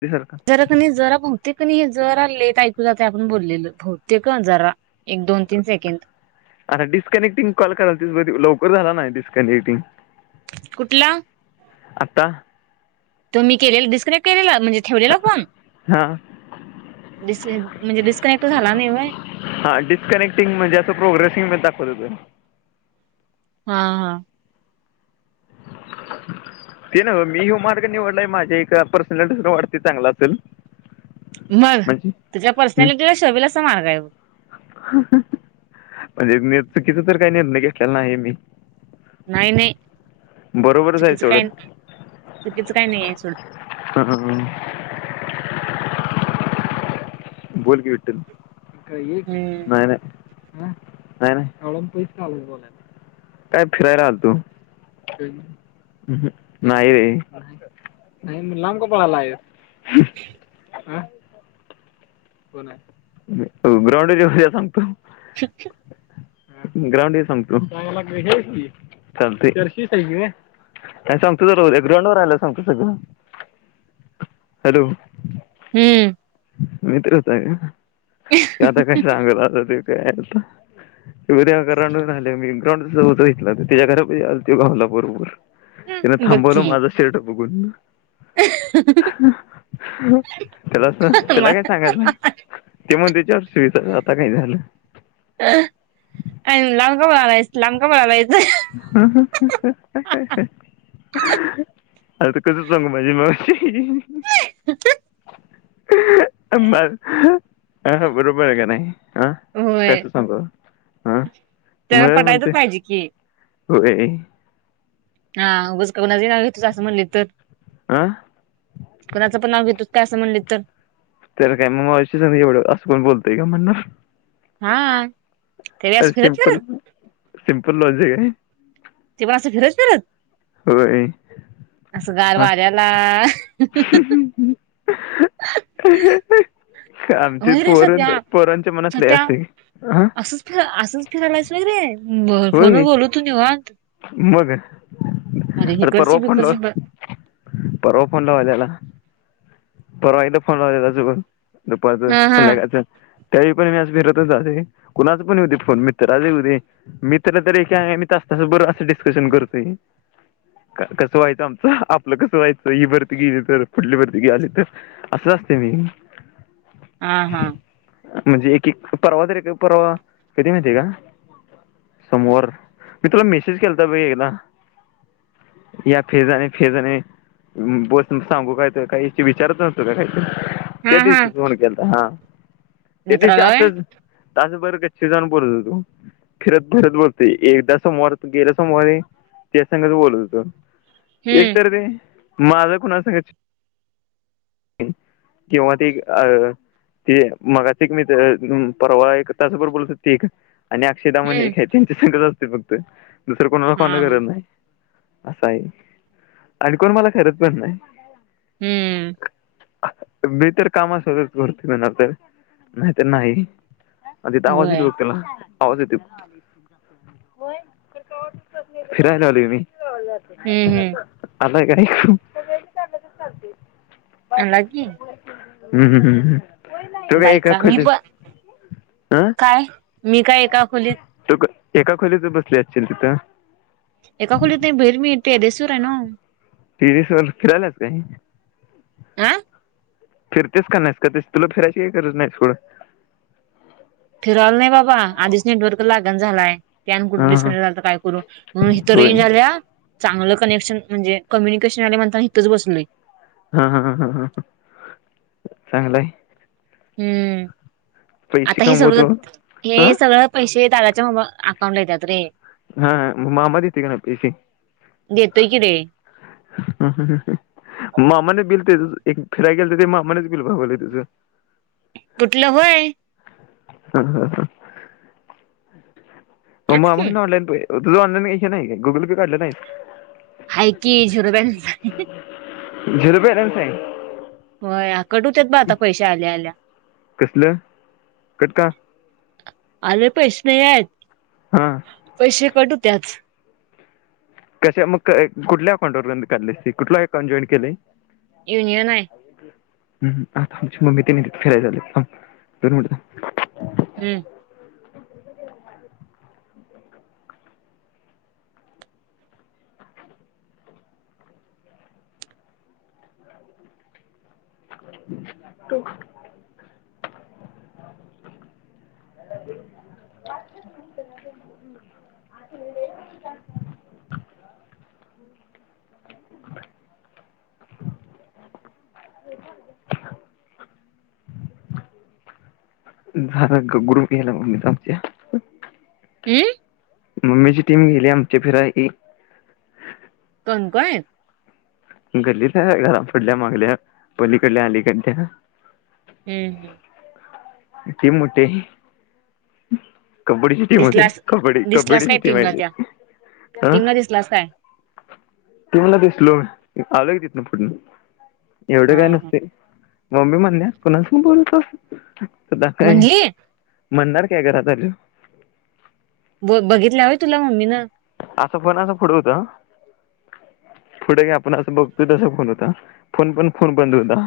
ते सर का जरा क जरा बहूतेक हे जर आ लेट आहे जात ते आपण बोललेलं भौतेिक आंजारा आता डिस्कनेक्टिंग कॉल कराल त ल बर झाला नाय डिस्कनेक्टिंग? कुठला? आता तो मी केले डिस्कनेक्ट केलेल? म्हणजे ठेवलेला फोन, हां डिस्कनेट, म्हणजे डिस्कनेट झालानय व्हय? हां परब्रह्म हा, हा ते न मी ह मार्ग निवडलाय माझ्या एका पर्सनल वाढते चांगला असेल मग म्हणजे तुझ्या हं, पर्सनॅलिटीला शोभेल असा मार्ग आहे. म्हणजे मी चुकीचं तर काही निर्णय घेतलेला नाहीय मी नाही, नाही बरोबरच आहे चुकीचं सोडं काय? चुकीचं काही नाहीय ड [unintelligible] तर [inaudible] बोल कि विठ्ठल का, एक हम्म नाही नाही नाही नाही काय फिरायला आलतो नाही, रे लांब का पळायलास? हह- [unintelligible] ग्राउंडवर यायला सांगतो [inaudible] ग्राउंडवर सांगतो चालतय नाही सांगतो सगळं उद्या ग्राउंड वर आल्यावर सांगतो सगळ हॅलो! हम्म मित्रचय ते आता काय सांगलं आता ते काय ग्राउंड आल्या मी ग्राउंड घेतलं तर त्याच्या घरात आ त भावूला गोड भरपूर तिन बघ थांबवलं की माझा शर्ट, बघून त्याला अस त्याला काय? [unintelligible] म्हंदच्याार [unintelligible] शता आता काय झालं? बलायचंका बलायचं [unintelligible] हं हं हं आता कस सांगू माझी मावशी हं आब [unintelligible] आ बरोबर आहे का नाय? हा होय. कस सांगवत आ आ त्याला मलाच पटायचं म्हणते? पाहिजे की व्हय हा उगच कुणाचं नाव घेतलं असं म्हणलं तर? हा कोणाचं पण नाव घेतलं का असं म्हणले तर तरला काय मग माशी संधी एवढं असं कोण बोलतय का म्हणण हा ते असस फिरत ना सिंपल लोज का तेव्हा असं फिरच फत असं गार वाऱ्याला ह् आमची व्हय रे पोर सत्या पोरांच्या मनातले असते की ह तु फि झाला अससग रे बर फोनवर बोलू तू निव मग आ पर्वा हिकडची फड बिकडची ब पर्वा फडला परवाहीथ फोन चुक दुपारचं हा हा संध्याकाळचं त्याळी पण मी आज फिरतच जाते कुणाच पण येऊ दे फोन मित्रच येऊ दे मित्र तर एक मी तास तास बर डिस्कशन करतोय कसं व्हायचं आमचं आपलं कसं व्हायचं ही भरती गेली तर कुठली भरती गे आली असं असते मी हा हा म्हणजे एक एक परवा तर एक परवा कधी माहिती का समोवर मी तुला मेसेज केला तर ब एकदा या फेजने फेजने बस सांगू काय तर काही ते विचारत नत काही हा ते हा दिवशीच होन केता हा ते दिशी मित्राला व्हय असंच तच बरो कच्छ जण बोलत होतो फिरत फिरत बोलतो एकदा समवार गेल्या सोमोर त्या संगात बोलत होतो एक हम्म तरर ते माझं कोुणा असं किंवा ती अ ते मगा त एक मी परवा एक तसबबर बोलत त एक आणि अक्षयदाणे हम्म हे त्यांची संगत फक्त दुसरं कोणाला हा फन करत नाही असं आहे आणि कोण मला खरच पण नाही हम्म मी तरर कामासच करतो ना तर नाही तर नाही अ तवाजील होय गघतला आवज येतोय फिरायला आलोय मी [unintelligible] हम्म हम्म [unintelligible] चालते. आला की. हम् हम हम बायका मी पण हा काय मी काय एका खोलीत तू क- एका खोलीतच बसली असतील तिथं. एका खोलीत नाही बाहेर मी इथे दिसू राही ना. टेरेस वर फिरायलात. [unintelligible] आं फिरतेस का नाही फिरतेस तुला फिरायची ही गरज नाहीस सोड. फिरायला नाही बाबा आधीच [unintelligible] हा हा होय [unintelligible] चांगलं कनेक्शन म्हणजे कम्युनिकेशन आणि म्हणताय इथंच बसलोय. हा हा ह चांगलंय. हम्म आता हे सगळं कमवतो हा हे सगळं पैसे दादाच्या म अकाउंट ला येतात रे. हा मामा देतोय का नाय पैसे देतोय की रे हुं हुं हुं मामाने बिल तेच फिराय गेल तर मामानेच बिल भागवलंय तुझं. कुठलं व्हय. ह ह ह म तेच की मामाकडंन ऑनलाइन पै तुझ ऑनलाईन हे नाय काय गुगल पे काढलं नाहीस. हाय की झिरो बॅलन्स हाय. झिरो बॅलन्स हाय. होय कट हुत्यात ब आता पैश आल्या आल्या. कसलं कट का आले पैसे. हा पैसे कट हुत्यात कशा मग क कुठल्या अकाउंट वरन काढलसी कुठल अकाउंट जॉईन केलय. युनियन आहे. हम् ह आता आमची मम्मी की नाही फिराय चालेय थांब दोन मिनिटं थांब हम्म [inaudible] [inaudible] [inaudible] दहाचा ग्रुप यायल्यात आमच्या हम्म मम्मीची टीम गेली आमची फिराय की तण काय गल्लीत हाय घरा पुढल्या मागल्या पलीकडल्या आलीकडल्या हम्म हम्म इतुन मोठे कबड्डी ची टीम होती दिसलास कबड्डी दिसलास कबड्डीची काय टीम टीमला आहेे त्या ती अ टीमला दिसलास काय टीमला दिसलो मी [unintelligible] तिथ ना पुढण. एवढ हा काय हा नसतय. मम्मी म्हणल्या कुणासंग बोलतोस. त दा काय? म्हणली म्हणणार काय घरात आल्यावर ब बघितल्या व्हय तुला मम्मी न असा फोन असा पुढं होता पुढे घे आपण असं बघतोय त फोन होता फोन पण फोन बंद होता.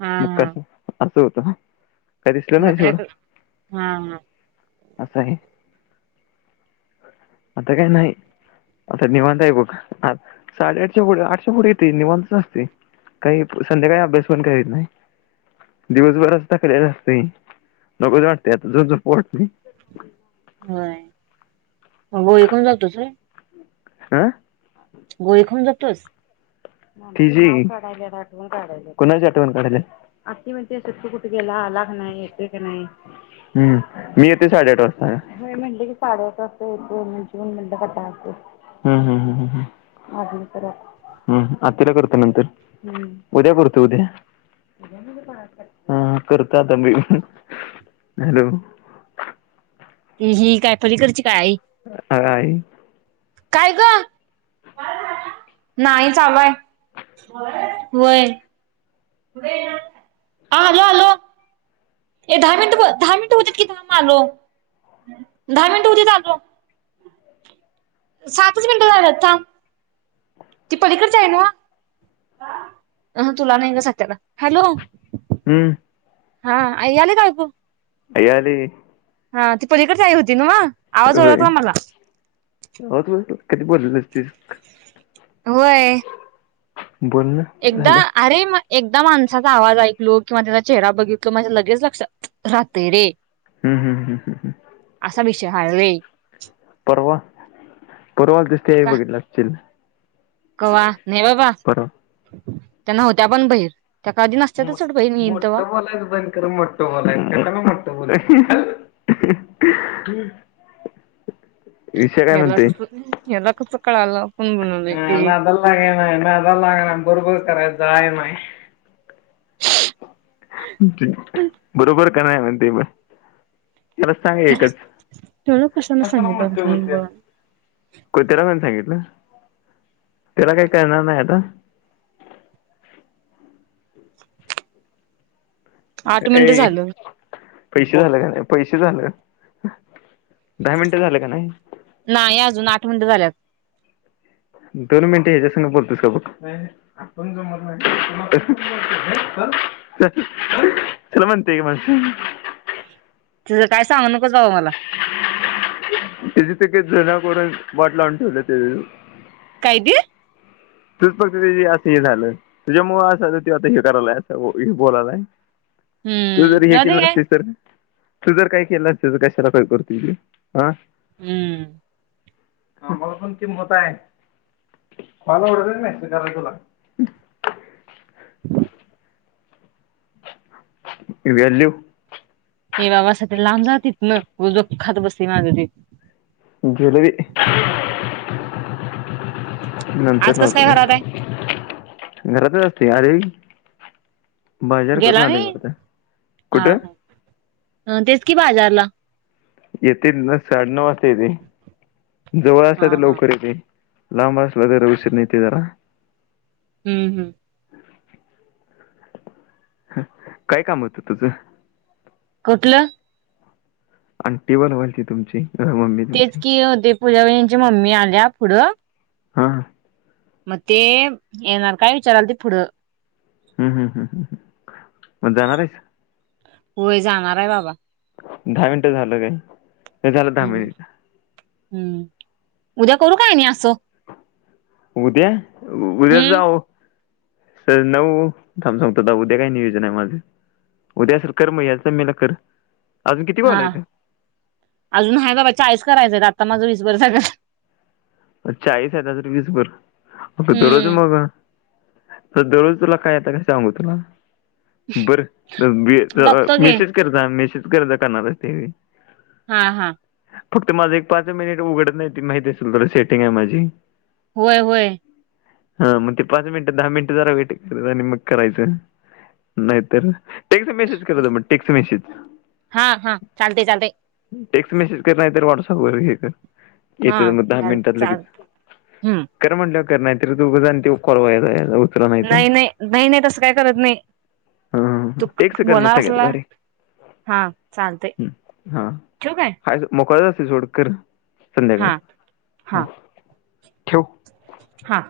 हा हा अस होता. म काय क हा असं आहे. आता काही नाही आता निवांत आहे बघ आठ साडेआठच्या पुढे आठच्या पुढे येतोय निवांतच असतोय काही संध्याकाळी अभ्यास पण करीत नाय दिवसभर नुसता फिरत असतत लघच वाटते आता झो झोपू वाटत्या. अंघोळी करून जातस व्हय. हा गरी खण ज तोस आठव काढायला कुणा आठवण काढायला आ म्हण तू कुठे गेला आला क नाही येते क नाही मी येते साडेआठ वाजता म्हण की साडेआठ वाजता येते म्हण म्ह हम आ तिला करत नंतर उद्या करतो उद्या ह करत आता ब हॅलो ह ह काय परीकडची आय काय ग नाही लय होय हॅलो हॅलो ए दहा मिनिट दहा मिनिट होतीत कि ाम आलो दहा मिनिट उतीत आलो सातच मिनिटं झाल्या ती पलीकडच आहे ना अ तुला नाही ग सत्याला हॅलो हम्म हा याल काायपू अय्याली हा ती पलीकडच आ होती ना होय होत कधी बोललसतेस होय बोल ना एकदा झालं अरे म एकदा माणसाचा आवाज ऐकलो किंवा त्याचा चेहरा बघितलो माझ्या लगेच लक्षात राहतय रे. हम्म हम्म हम्म हम् हम असा विषय हाय होय. परवा परवाच दिसतेली का बघितलं असचील. कवा? नाही बाबा. त्या नव्हत्या पण बाहीर. मो मोटं बोलायचं बन कर मोठठं बोलायच कशाला मोठं बोलायच [unintelligible] याला कसं अम याला कच कळालं आपण बनवलंय आ ते नादाल लागायच नाय नादाल लागय ना बरोबर. [unintelligible] जाय नाही बरोबर का नाही म्हणते म त्याला त्याला कशांना सांगितलं [unintelligible] कोण त्याला कोण सांगितलं, त्याला काही कळणार नाही आता. आठ मिनिटं ए झालं. पैसे झालं का नाही पैसे झालं. दहा मिनिटं झालं का नाही नाही अजून आठ मिंट झाल्यात. दोन मिनिटे ह्याच्या संग बोलतोस काय बग, चल म्हणते की मग तुझं काय सांगू नकोस. अ मला त्याजी ते जुण्याकडून वाट लावून ठेवलं ते काय दे? तूच फक्त ते असं हे झालं तुझ्या मुळ असल तो आता हे कयलाय बोलालाय. तू हम्म जर हे जाऊ दे केलं काय नसतीस तर तू जर काय केलं नसते तर कशाला काय करतोय तो हं. हम्म. आम्हाला पण किंमत हाय. [unintelligible] ती व्हॅल्यू ये बाबा सकड लांब जा तिथन उगच डोकं खात बसतय माझं ते. जलेबी. [unintelligible] [unintelligible] आज नंतर लाव कसं काय घे, घरात आहे घरातच तयारी गेला नाही हा कुठं हा तेच कि बाजारला येतील ना साडेनउ वाजता येते जवळ आसत हा तर हा. लवकर येते. लांब आसल जरा उशीरन येते जरा हम्म हम्म. काय काम होतं तुझं. कुठलं? आण्टी बनवायची तुमची अं, मम्मी तेच तुमची कि ते पूजावही नी ची मम्मी आल्या पुढं हा मग ते येणार काय विचारालतीत पुढं हम्म हम्म हम्म मग जाणार आहेस? होय जाणार आहे बाबा दहा मिनटं झालं काय. हे झालं दहा हम्म. मिनिट हम्म उद्या करू काय आणि आसं उद्या उद्या हम्म. जाऊ सर नऊ थांब सांगतो थांब उद्या काय नियोजन आहे माझं उद्या [unintelligible] हा आहेत? आजून आहे बाबा चाळीस करायचंय आता माझं वीसभर झाल्यात चाळीस आहेत आजून वीस भर अ दरोज हम्म मगं दरोज तुला काय आता कास सांगू तुला बर बघतो घे मेसेज कर जा मेसेज कर जा करनार असतेवेळी हा हा फक्त माझं एक पाच मिनिट उघडत नाही ते माहिती असेल तर सेट टिंग आहे माझी व्हय व्हय हा मग ते पाच मिनिट दहा मिनिट जरा वेट कर आणि मग करायचं नाहीतर टेक्ट मेसेज कर जा मग टेक्ट मेसेज हा हा चालते चालते टेक्स्ट मेसेज कर नाही तर व्हॉट्सअप वर हे कर हा येते मग दहा चाल मिनिटात चाल लगेच हम्म. कर म्हटलं कर नाहीतर तो ऊगच आणि तो कॉल वाया जायाचा नाही नाही नाही नाही तसं काय करत नाही तू टेक्स्ट कर मग बोलनार सगळ्यात आसला भारी हा चालतय हा ठेवू काय [unintelligible] मोकळच असतयं सोड कर, हा हा. संध्याकाळच ठेव, हा